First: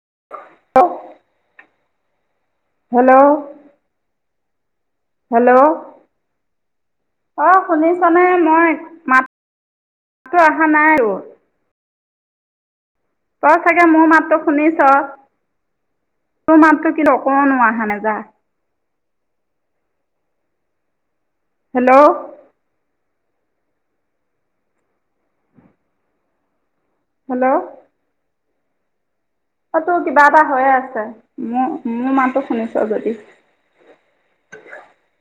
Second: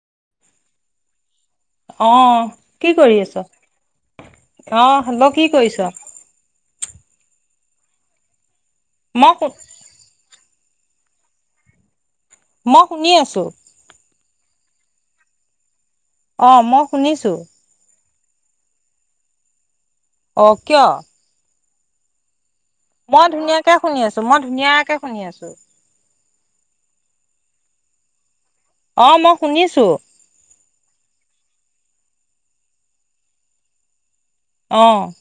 [unintelligible] অ'। কি কৰি আছ? অহ হেল্ল' কি কৰিছ? অঁ শুনিছনে? মই ম শু তো অহা নাই ও। ম তই চাগে মো মাতটো শুনিছ? তোৰ অ', মই মাততো কিন্তু শুনিছো। অকনো আহা নাই যা। অ' কিয়? হেল্ল'। মই ধুনীয়াকে শুনি আছো, মই ধুনীয়াকে শুনি আছো। হেল্ল'। অ' ম অ' তোৰ কিবা এটা হয় আছে ছে, মো-মোৰ মানটো শুনিছ যদি অ'।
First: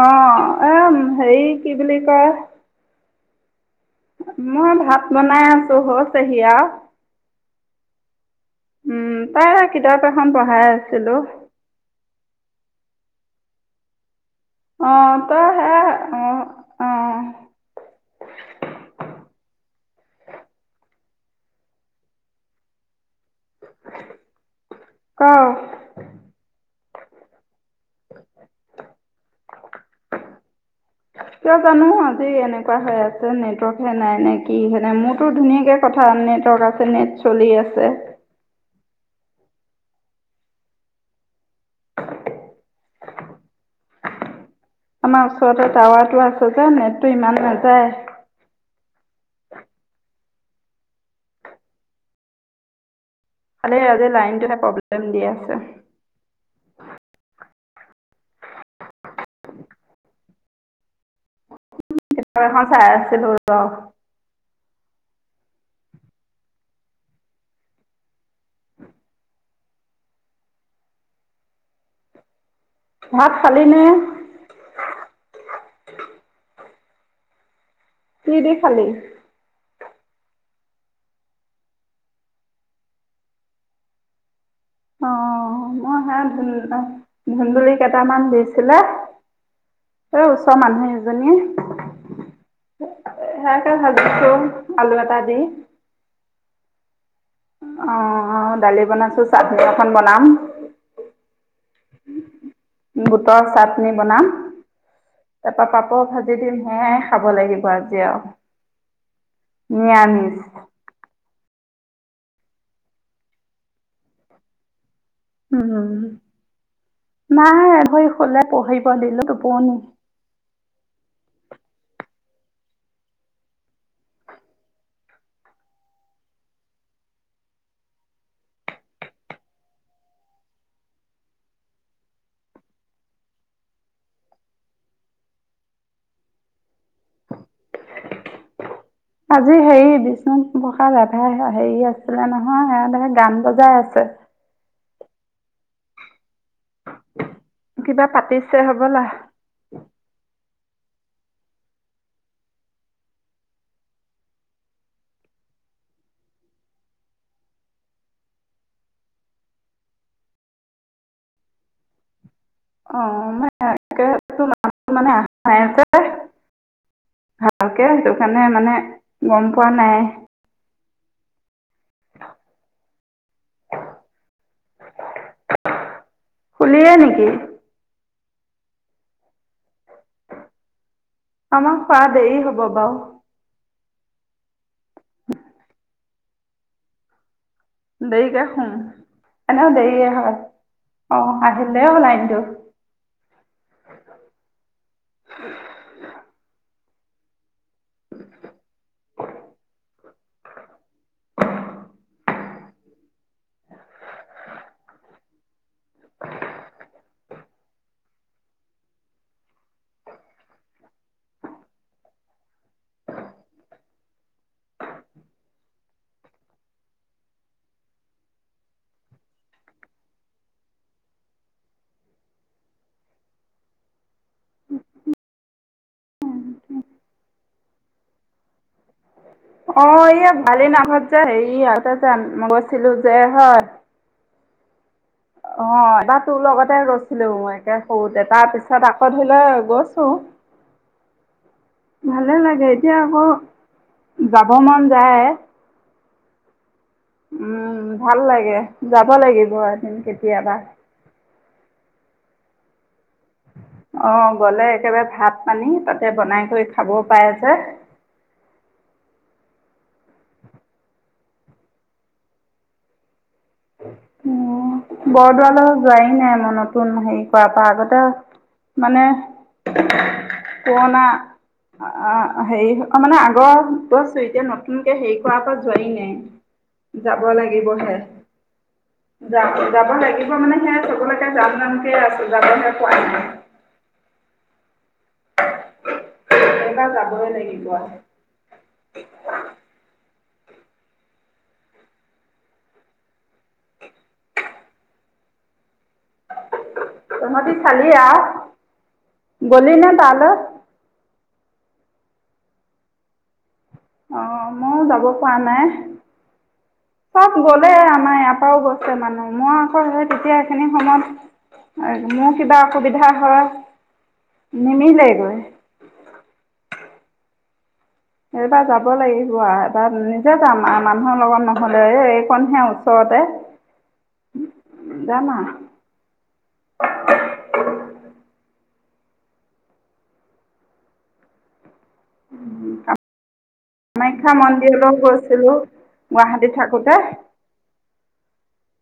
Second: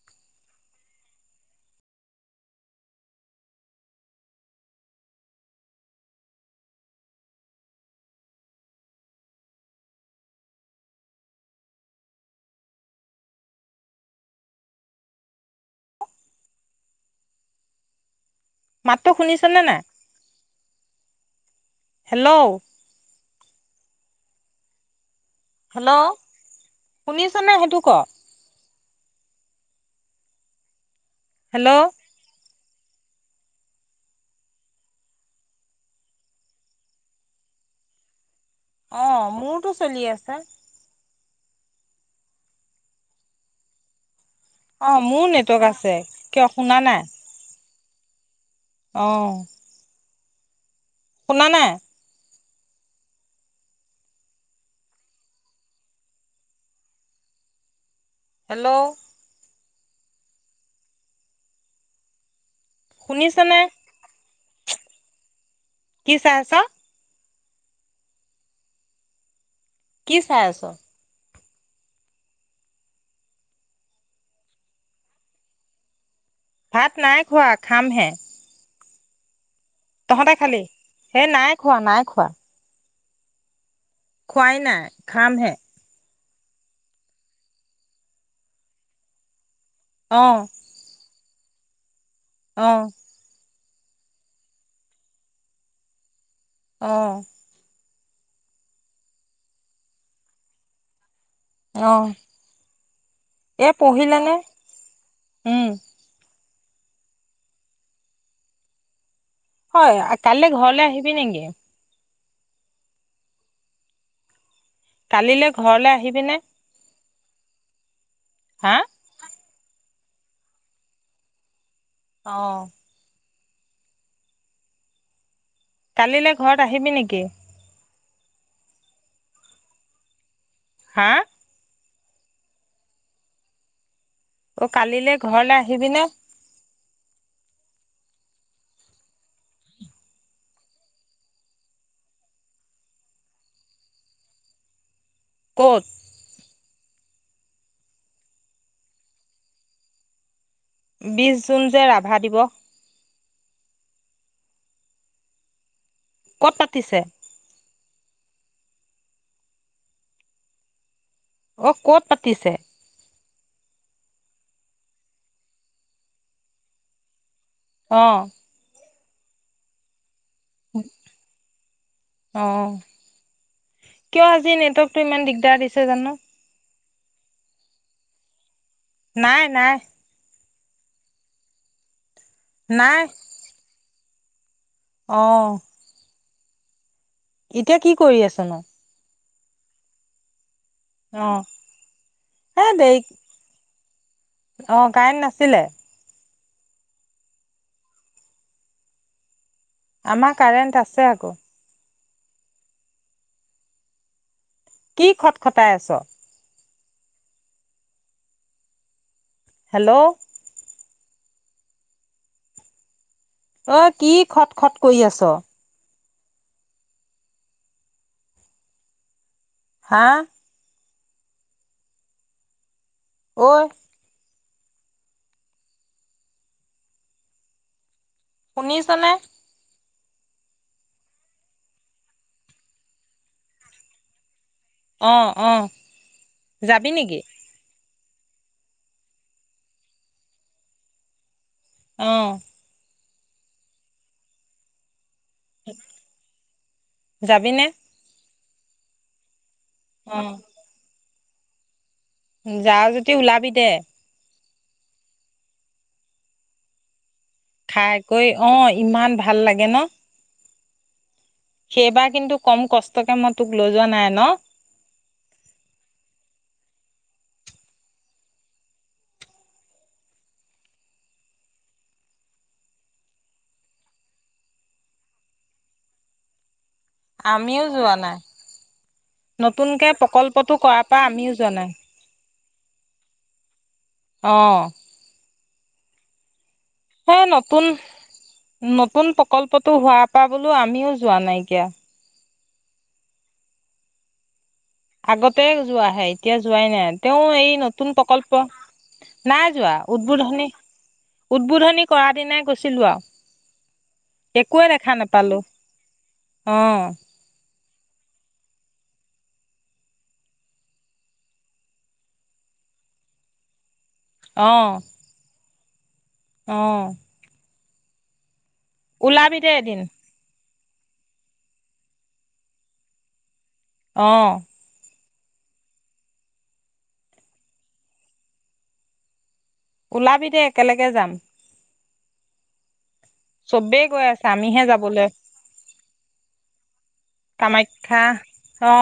অ' এ হেৰি কি বুলি কয় মই ভাত বনাই আছো হৈছেহি আও, উম তাই কিতাপ এখন পঢ়াই আছিলো। অ' ত হেয়া অ', অ'। মাততো শুনিছনে নাই? হেল্ল'। হেল্ল' ক'। শুনিছনে হেটো ক'। কিয় জানো হেল্ল' আজি এনে নেকুৱা হৈ আছে নেটৱৰ্ক হে নাই নে কিহে নাই মোৰতো ধুনীয়াকে কথা নেটৱৰ্ক আছে নেট চলি আছে অ মোৰতো চলি আছে অ', মোৰ আমাৰ নেটৱৰ্ক ওচৰতে আছে। টাৱাৰ টো কিয় আছে যে নেট টো ইমান ন হয় অঁ শুনানোই খালে আজি লাইনটোহে প্ৰব্লেম দি আছে হেল্ল' [inaudible] ত চাই আছিল শুনিছনে? কি চাহচা কি চাই আছ ভাত খালিনে ভাত নাই খোৱ কি দে খালি তহঁতে খালি সেই নাই খোৱা নাই খোৱা খুৱাই নাই অ' খামহে মই হে ধুন্দুলি কেইটামান দিছিলে এ ওচৰ মানুহে জনীয়ে আহ হালছো আলুৱতা দি অঁ অ অ ডালি বনাইছো চ ধাখন বনাম অ'। বুটৰ এই চাটনি বনাম পঢ়িলেনে? তাৰ উম। পৰাা পাপৰ ভাজি দিম সেয় খাব লাগিব আজি আৰু হয় নিৰামিষ কাইলৈ ঘৰলে আহিবি নেকি কালিলৈ ঘৰলৈ আহিবিনে মা ভ কলে হা? পঢ়িব দিলো বনি অ কালিলৈ ঘৰত আহিবি নেকি হা অ কালিলৈ ঘৰলে আহিবিনে আজি হেৰি বিষ্ণু প্ৰসাদ ৰাভাই হেৰি আছিলে নহয় এ গান বজাই আছে [unintelligible] ক'ত কিবা পাতিছে হবলা বিশ জুন যে ৰাভা দিৱস ক'ত পাতিছে? অ, ক'ত পাতিছে? অ [unintelligible] ভালকে সেটো অ', কাণে মানে মম পোৱা নাই [inaudible] অ, কিয় আজি নেট-তকটোৱে ইমান দিগদাৰ দিছে? জানো শুলিয়ে নেকি নাই-নাই আমা শুৱাত দেৰি হ'ব বাও নাই। অ ইতিয়া কি কৰি আছ দেৰিকে ন? শুম এনেও দেৰিয়ে হয়। অ, আহিলে অ লাইনটো এ দেয়ি, অ-কায়েণ নাছিলে? আমা কাৰেণ্ট আছে আকৌ [inaudible] কি খট্-খটাই আছ? [inaudible] হেলৌ অ, কি খট খট কয়ি আছ? হা? অই শুনিছনে? অ এইয়া ভালেই নামঘৰত যে হেৰি আগতে যে আম-ম গৈছিলো যে হয়। অ একবাৰ তোৰ লগতে যাবি নেকি গৈছিলো মই একে ঔ দেতাৰ পিছত আকৌ ধৰি- ল, গৈছো। [unintelligible] অ ভালে লাগে এতিয়াহ ম, যাব মন যায়ে যাবিনে উম, ভাল লাগে। যাব লাগিব আৰ এন্ অ কেতিয়াবা। যাওঁ যত্ তি ওলাবি দে অ গ'লে একেবাৰে ভাত পানী তাতে বনাই কৰি খাবপ খাই-কয়ি অ, ইমান ভা ভাল লাগে ন? সেইবাৰ কিন্তু কম কষ্টকে মত ঙ, বৰদোৱালৈ, যোৱাই নাই মনত নতুন হেৰি কৰাৰ পৰা আগতে মানে পুৰণা আহ হেৰি মানে আগৰ কছো এতিয়া নতুনকে হেৰি কৰাৰ পৰা যোৱাৰি নাই। যাব আমিও লাগিবহে, যোৱা নাই যাব নতুনকে যাব লাগিব প্ৰকল্পটো মানে সে কৰাৰ পৰা চবলৈকে আমিও যোৱা যাম নাই জামকে আছে। যাব অঁ! [inaudible] সেই লাগিব। নতুন নতুন প্ৰকল্পতো হোৱা পাবলৈও আমিও যোৱা নাইকিয়া। আগতে, ে এতিয়া যোৱাই নাই তেওঁ তহঁতি এই চালি নতুন আও প্ৰকল্প নাই গলি যোৱা নে তালৈ? উদ্বোধনী উদ্বোধন। কৰা দিনাই গৈছিলোঁ আৰু অ একোৱে মইও দেখা যাব পৰা নাপালো নাই অ চব গলে আমাৰ ইয়াত ও বসছে মানুহ মই আখৰ হয় তেতিয়া এইখিনি সময়ত মোৰ কিবা অসুবিধা হয়। অ নিমি লাগ গ অ এইবাৰ যাব লাগিব ওলাবি দে আৰু এদিন এবাৰ নিজে আমাৰ মানুহৰ লগত নহলে এই এইখনহে ওচৰতে অ যামা। ওলাবি দেেই একেলগে যাম। উম! চবেই গৈ আছে কামাখ্যা আমিহে মন্দিৰো যাবলৈ গৈছিলো। গুৱাহাটীত থাকোতে। কামাখ্যা অ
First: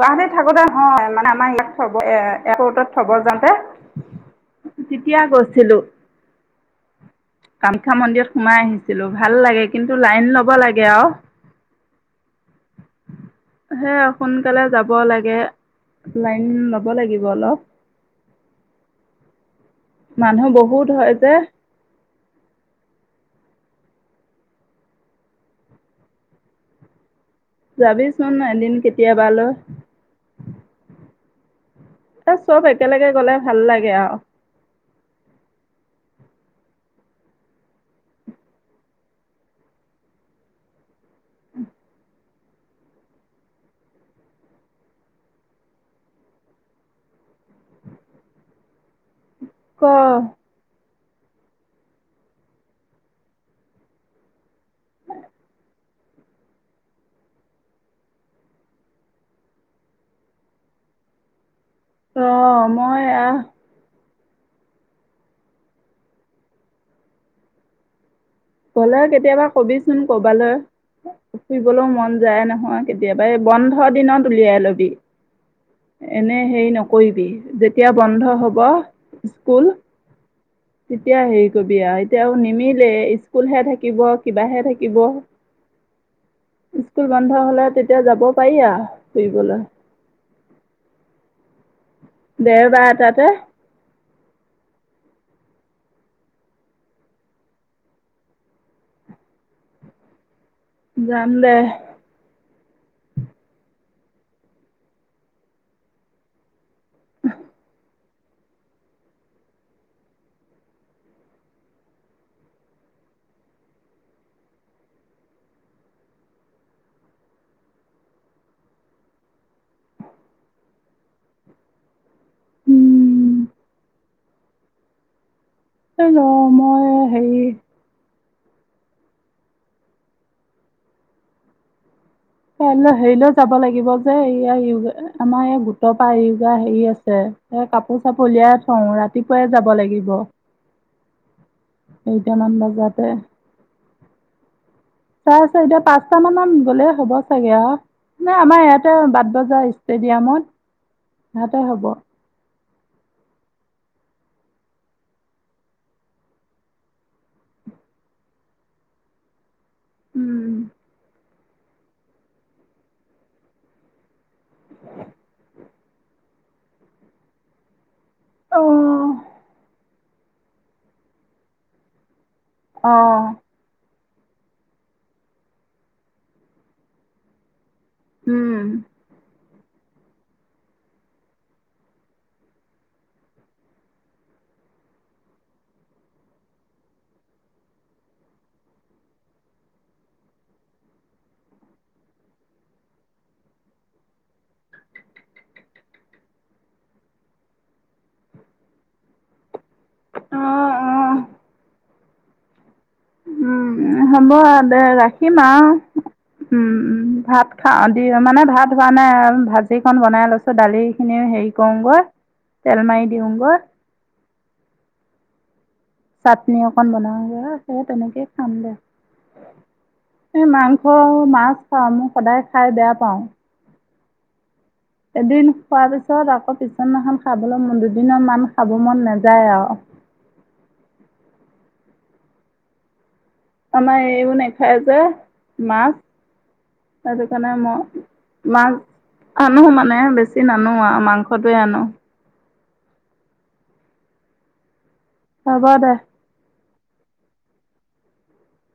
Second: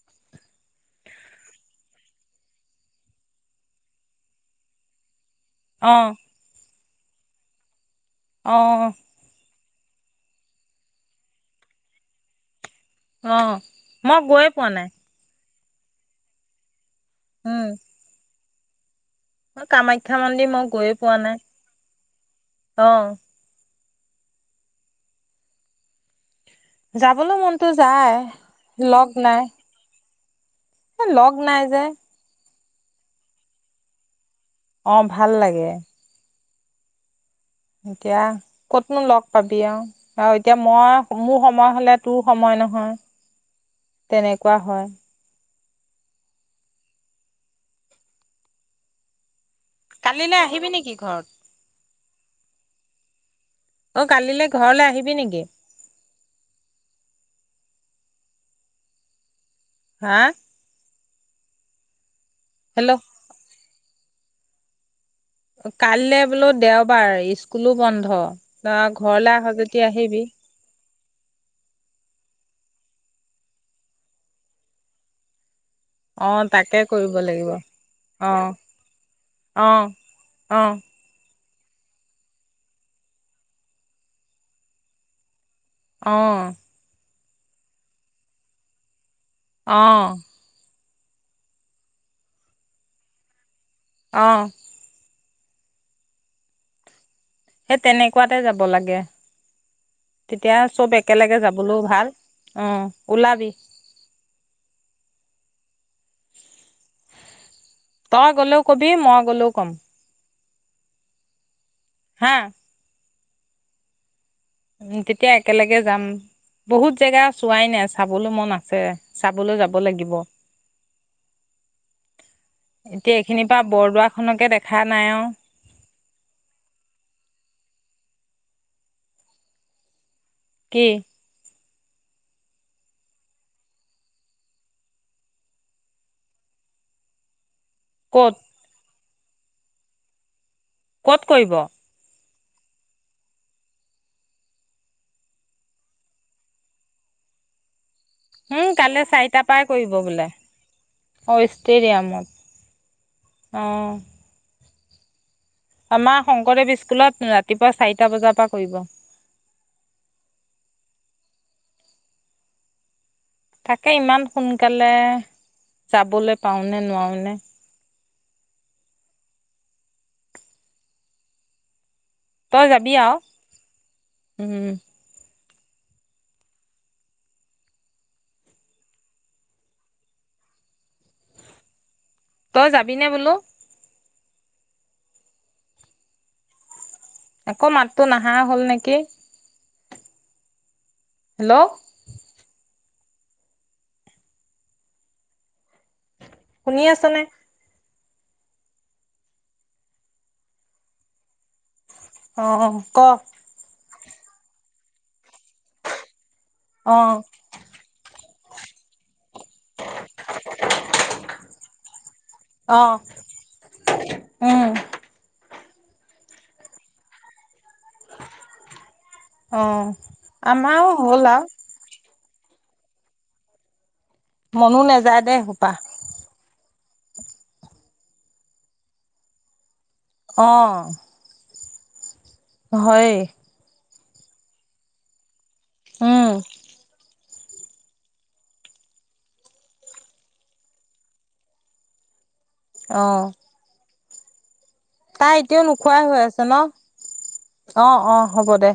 তাহালী থাকোতেহয় মানে আমাৰ এইলাক থব এ এপটত থব যাওঁতে তেতিয়া গৈছ অঁ! কাম। শিক্ষা মন্দিৰত সোমাই আহিছিলো ভাল লাগে। কিন্তু লাইন ল'ব লাগে আৰু, অ সেই মই গৈ সোনকালে যাব লাগে। [inaudible] লাগিব অলপ। উম মই কামাখ্যা মানুহ মন্দিৰ মই বহুত গৈয়ে হয় পোৱা যে নাই। অ যাব যাবিচোন এদিন কেতিয়াবা নাই লৈ লগ নাই যে এ চব একেলগে গলে ভাল লাগে আৰু অ ভাল লাগে এতিয়া কতনো লগ পাবি আৰু আৰু এতিয়া মই মোৰ সময় হলে তোৰ সময় নহয় তেনেকুৱা হয় ক কালিলৈ আহিবি নেকি ঘাট অ কালিলৈ ঘৰলৈ আহিবি নেকি হা আহ হেল্ল' মই আহ কাইলৈ বোলো দেওবাৰ স্কুলো বন্ধ গলে ঘৰলৈ আহ কেতিয়াবা যদি কবিচোন আহিবি কবালৈ ফুৰিবলৈও মন যায় নহয় কেতিয়াবা এই বন্ধ দিনত উলিয়াই লবি অ এনে হেৰি তাকে কৰিব নকৰিবি লাগিব যেতিয়া বন্ধ অ হ'ব স্কুল অ অ তেতিয়া হেৰি কবি এতিয়াও নিমিলে স্কুলহে থাকিব কিবাহে থাকিব আহ স্কুল বন্ধ হলে তেতিয়া যাব পাৰিা সবল অ দেওবাৰ তাতে অঁ সেই তেনেকুৱাতে যাব লাগে তেতিয়া চব যাম একেলগে দে যাবলৈও ভাল অ ওলাবি [inaudible] তই গলেও কবি মই গ'লেও কম হা উ তেতিয়া একেলগে যাম বহুত জেগা চোৱাই নাই চাবলৈ মন আছে চাবলৈ যাব লাগিব এতিয়া এইখিনিৰ পৰা বৰদোৱা খকে দেখা নাই আৰু হ মই হেৰি কি হেৰিলৈ যাব লাগিব যে ইয় আমাৰ ইয় গোটৰ পৰা য়োগা হেৰি আছে এ কাপোৰ চাপ ক'ত উলিয়াই থওঁ ৰাতি ৰাতিপুৱাই যাব লাগিব ক'ত কৰিব কেইটামান বজাতে চাই চাই এতিয়া পাঁচটা মানত গলে হ'ব চাগে নাই আমাৰ উম, ইয়াতে কাইলৈ বাট চাৰিটাৰ পৰাই বজাৰ কৰিব বোলে ষ্টেডিয়ামত সিহতে হ'ব আহ আমাৰ শংকৰদেৱ স্কুলত ৰাতিপুৱা চাৰিটা বজাৰ পৰা কৰিব উম। তাকে ইমান সোনকালে যাবলৈ পাওনে নোৱাওনে। অহ তই যাবি আউ উম উম তই যাবি নে বোলো আকৌ মাততো নাহা হ'ল নেকি হেল্লো। শুনি আছা নে অহ অহ অ ক' উম হব দে ৰা উম অ'। ভাত খাওঁ দি মানে ভাত হোৱা নাই ভাজিখন বনাই লৈছো দালি খিনিও হেৰি কৰোগৈ অ তেল মাৰি দিওঁগৈ। উম চাটনি অকন বনাওগে এই তেনেকেই খাম দে অ এই মাংস আমাৰো হ'ল আৰু মাছ খাম ম সদায় খাই বেয়া পাওঁ মনো নাযায় দেই এদিন সোপা খোৱাৰ পিছত আকৌ পিছত নাখন খাবলৈ দুইদিনৰ মান খাব মন নাযায় আও। অঁ। হয়৷ আমাৰ এইো নেখাই যে মাছ উম ত সেইকাৰণে মই মাছ আনো মানে বেছি নানো আৰু মাংসটোৱে আনো অঁ তাই এতিয়াও হ'ব দে। নোখোৱাই হৈ আছে ন। অ অ হ'ব দে।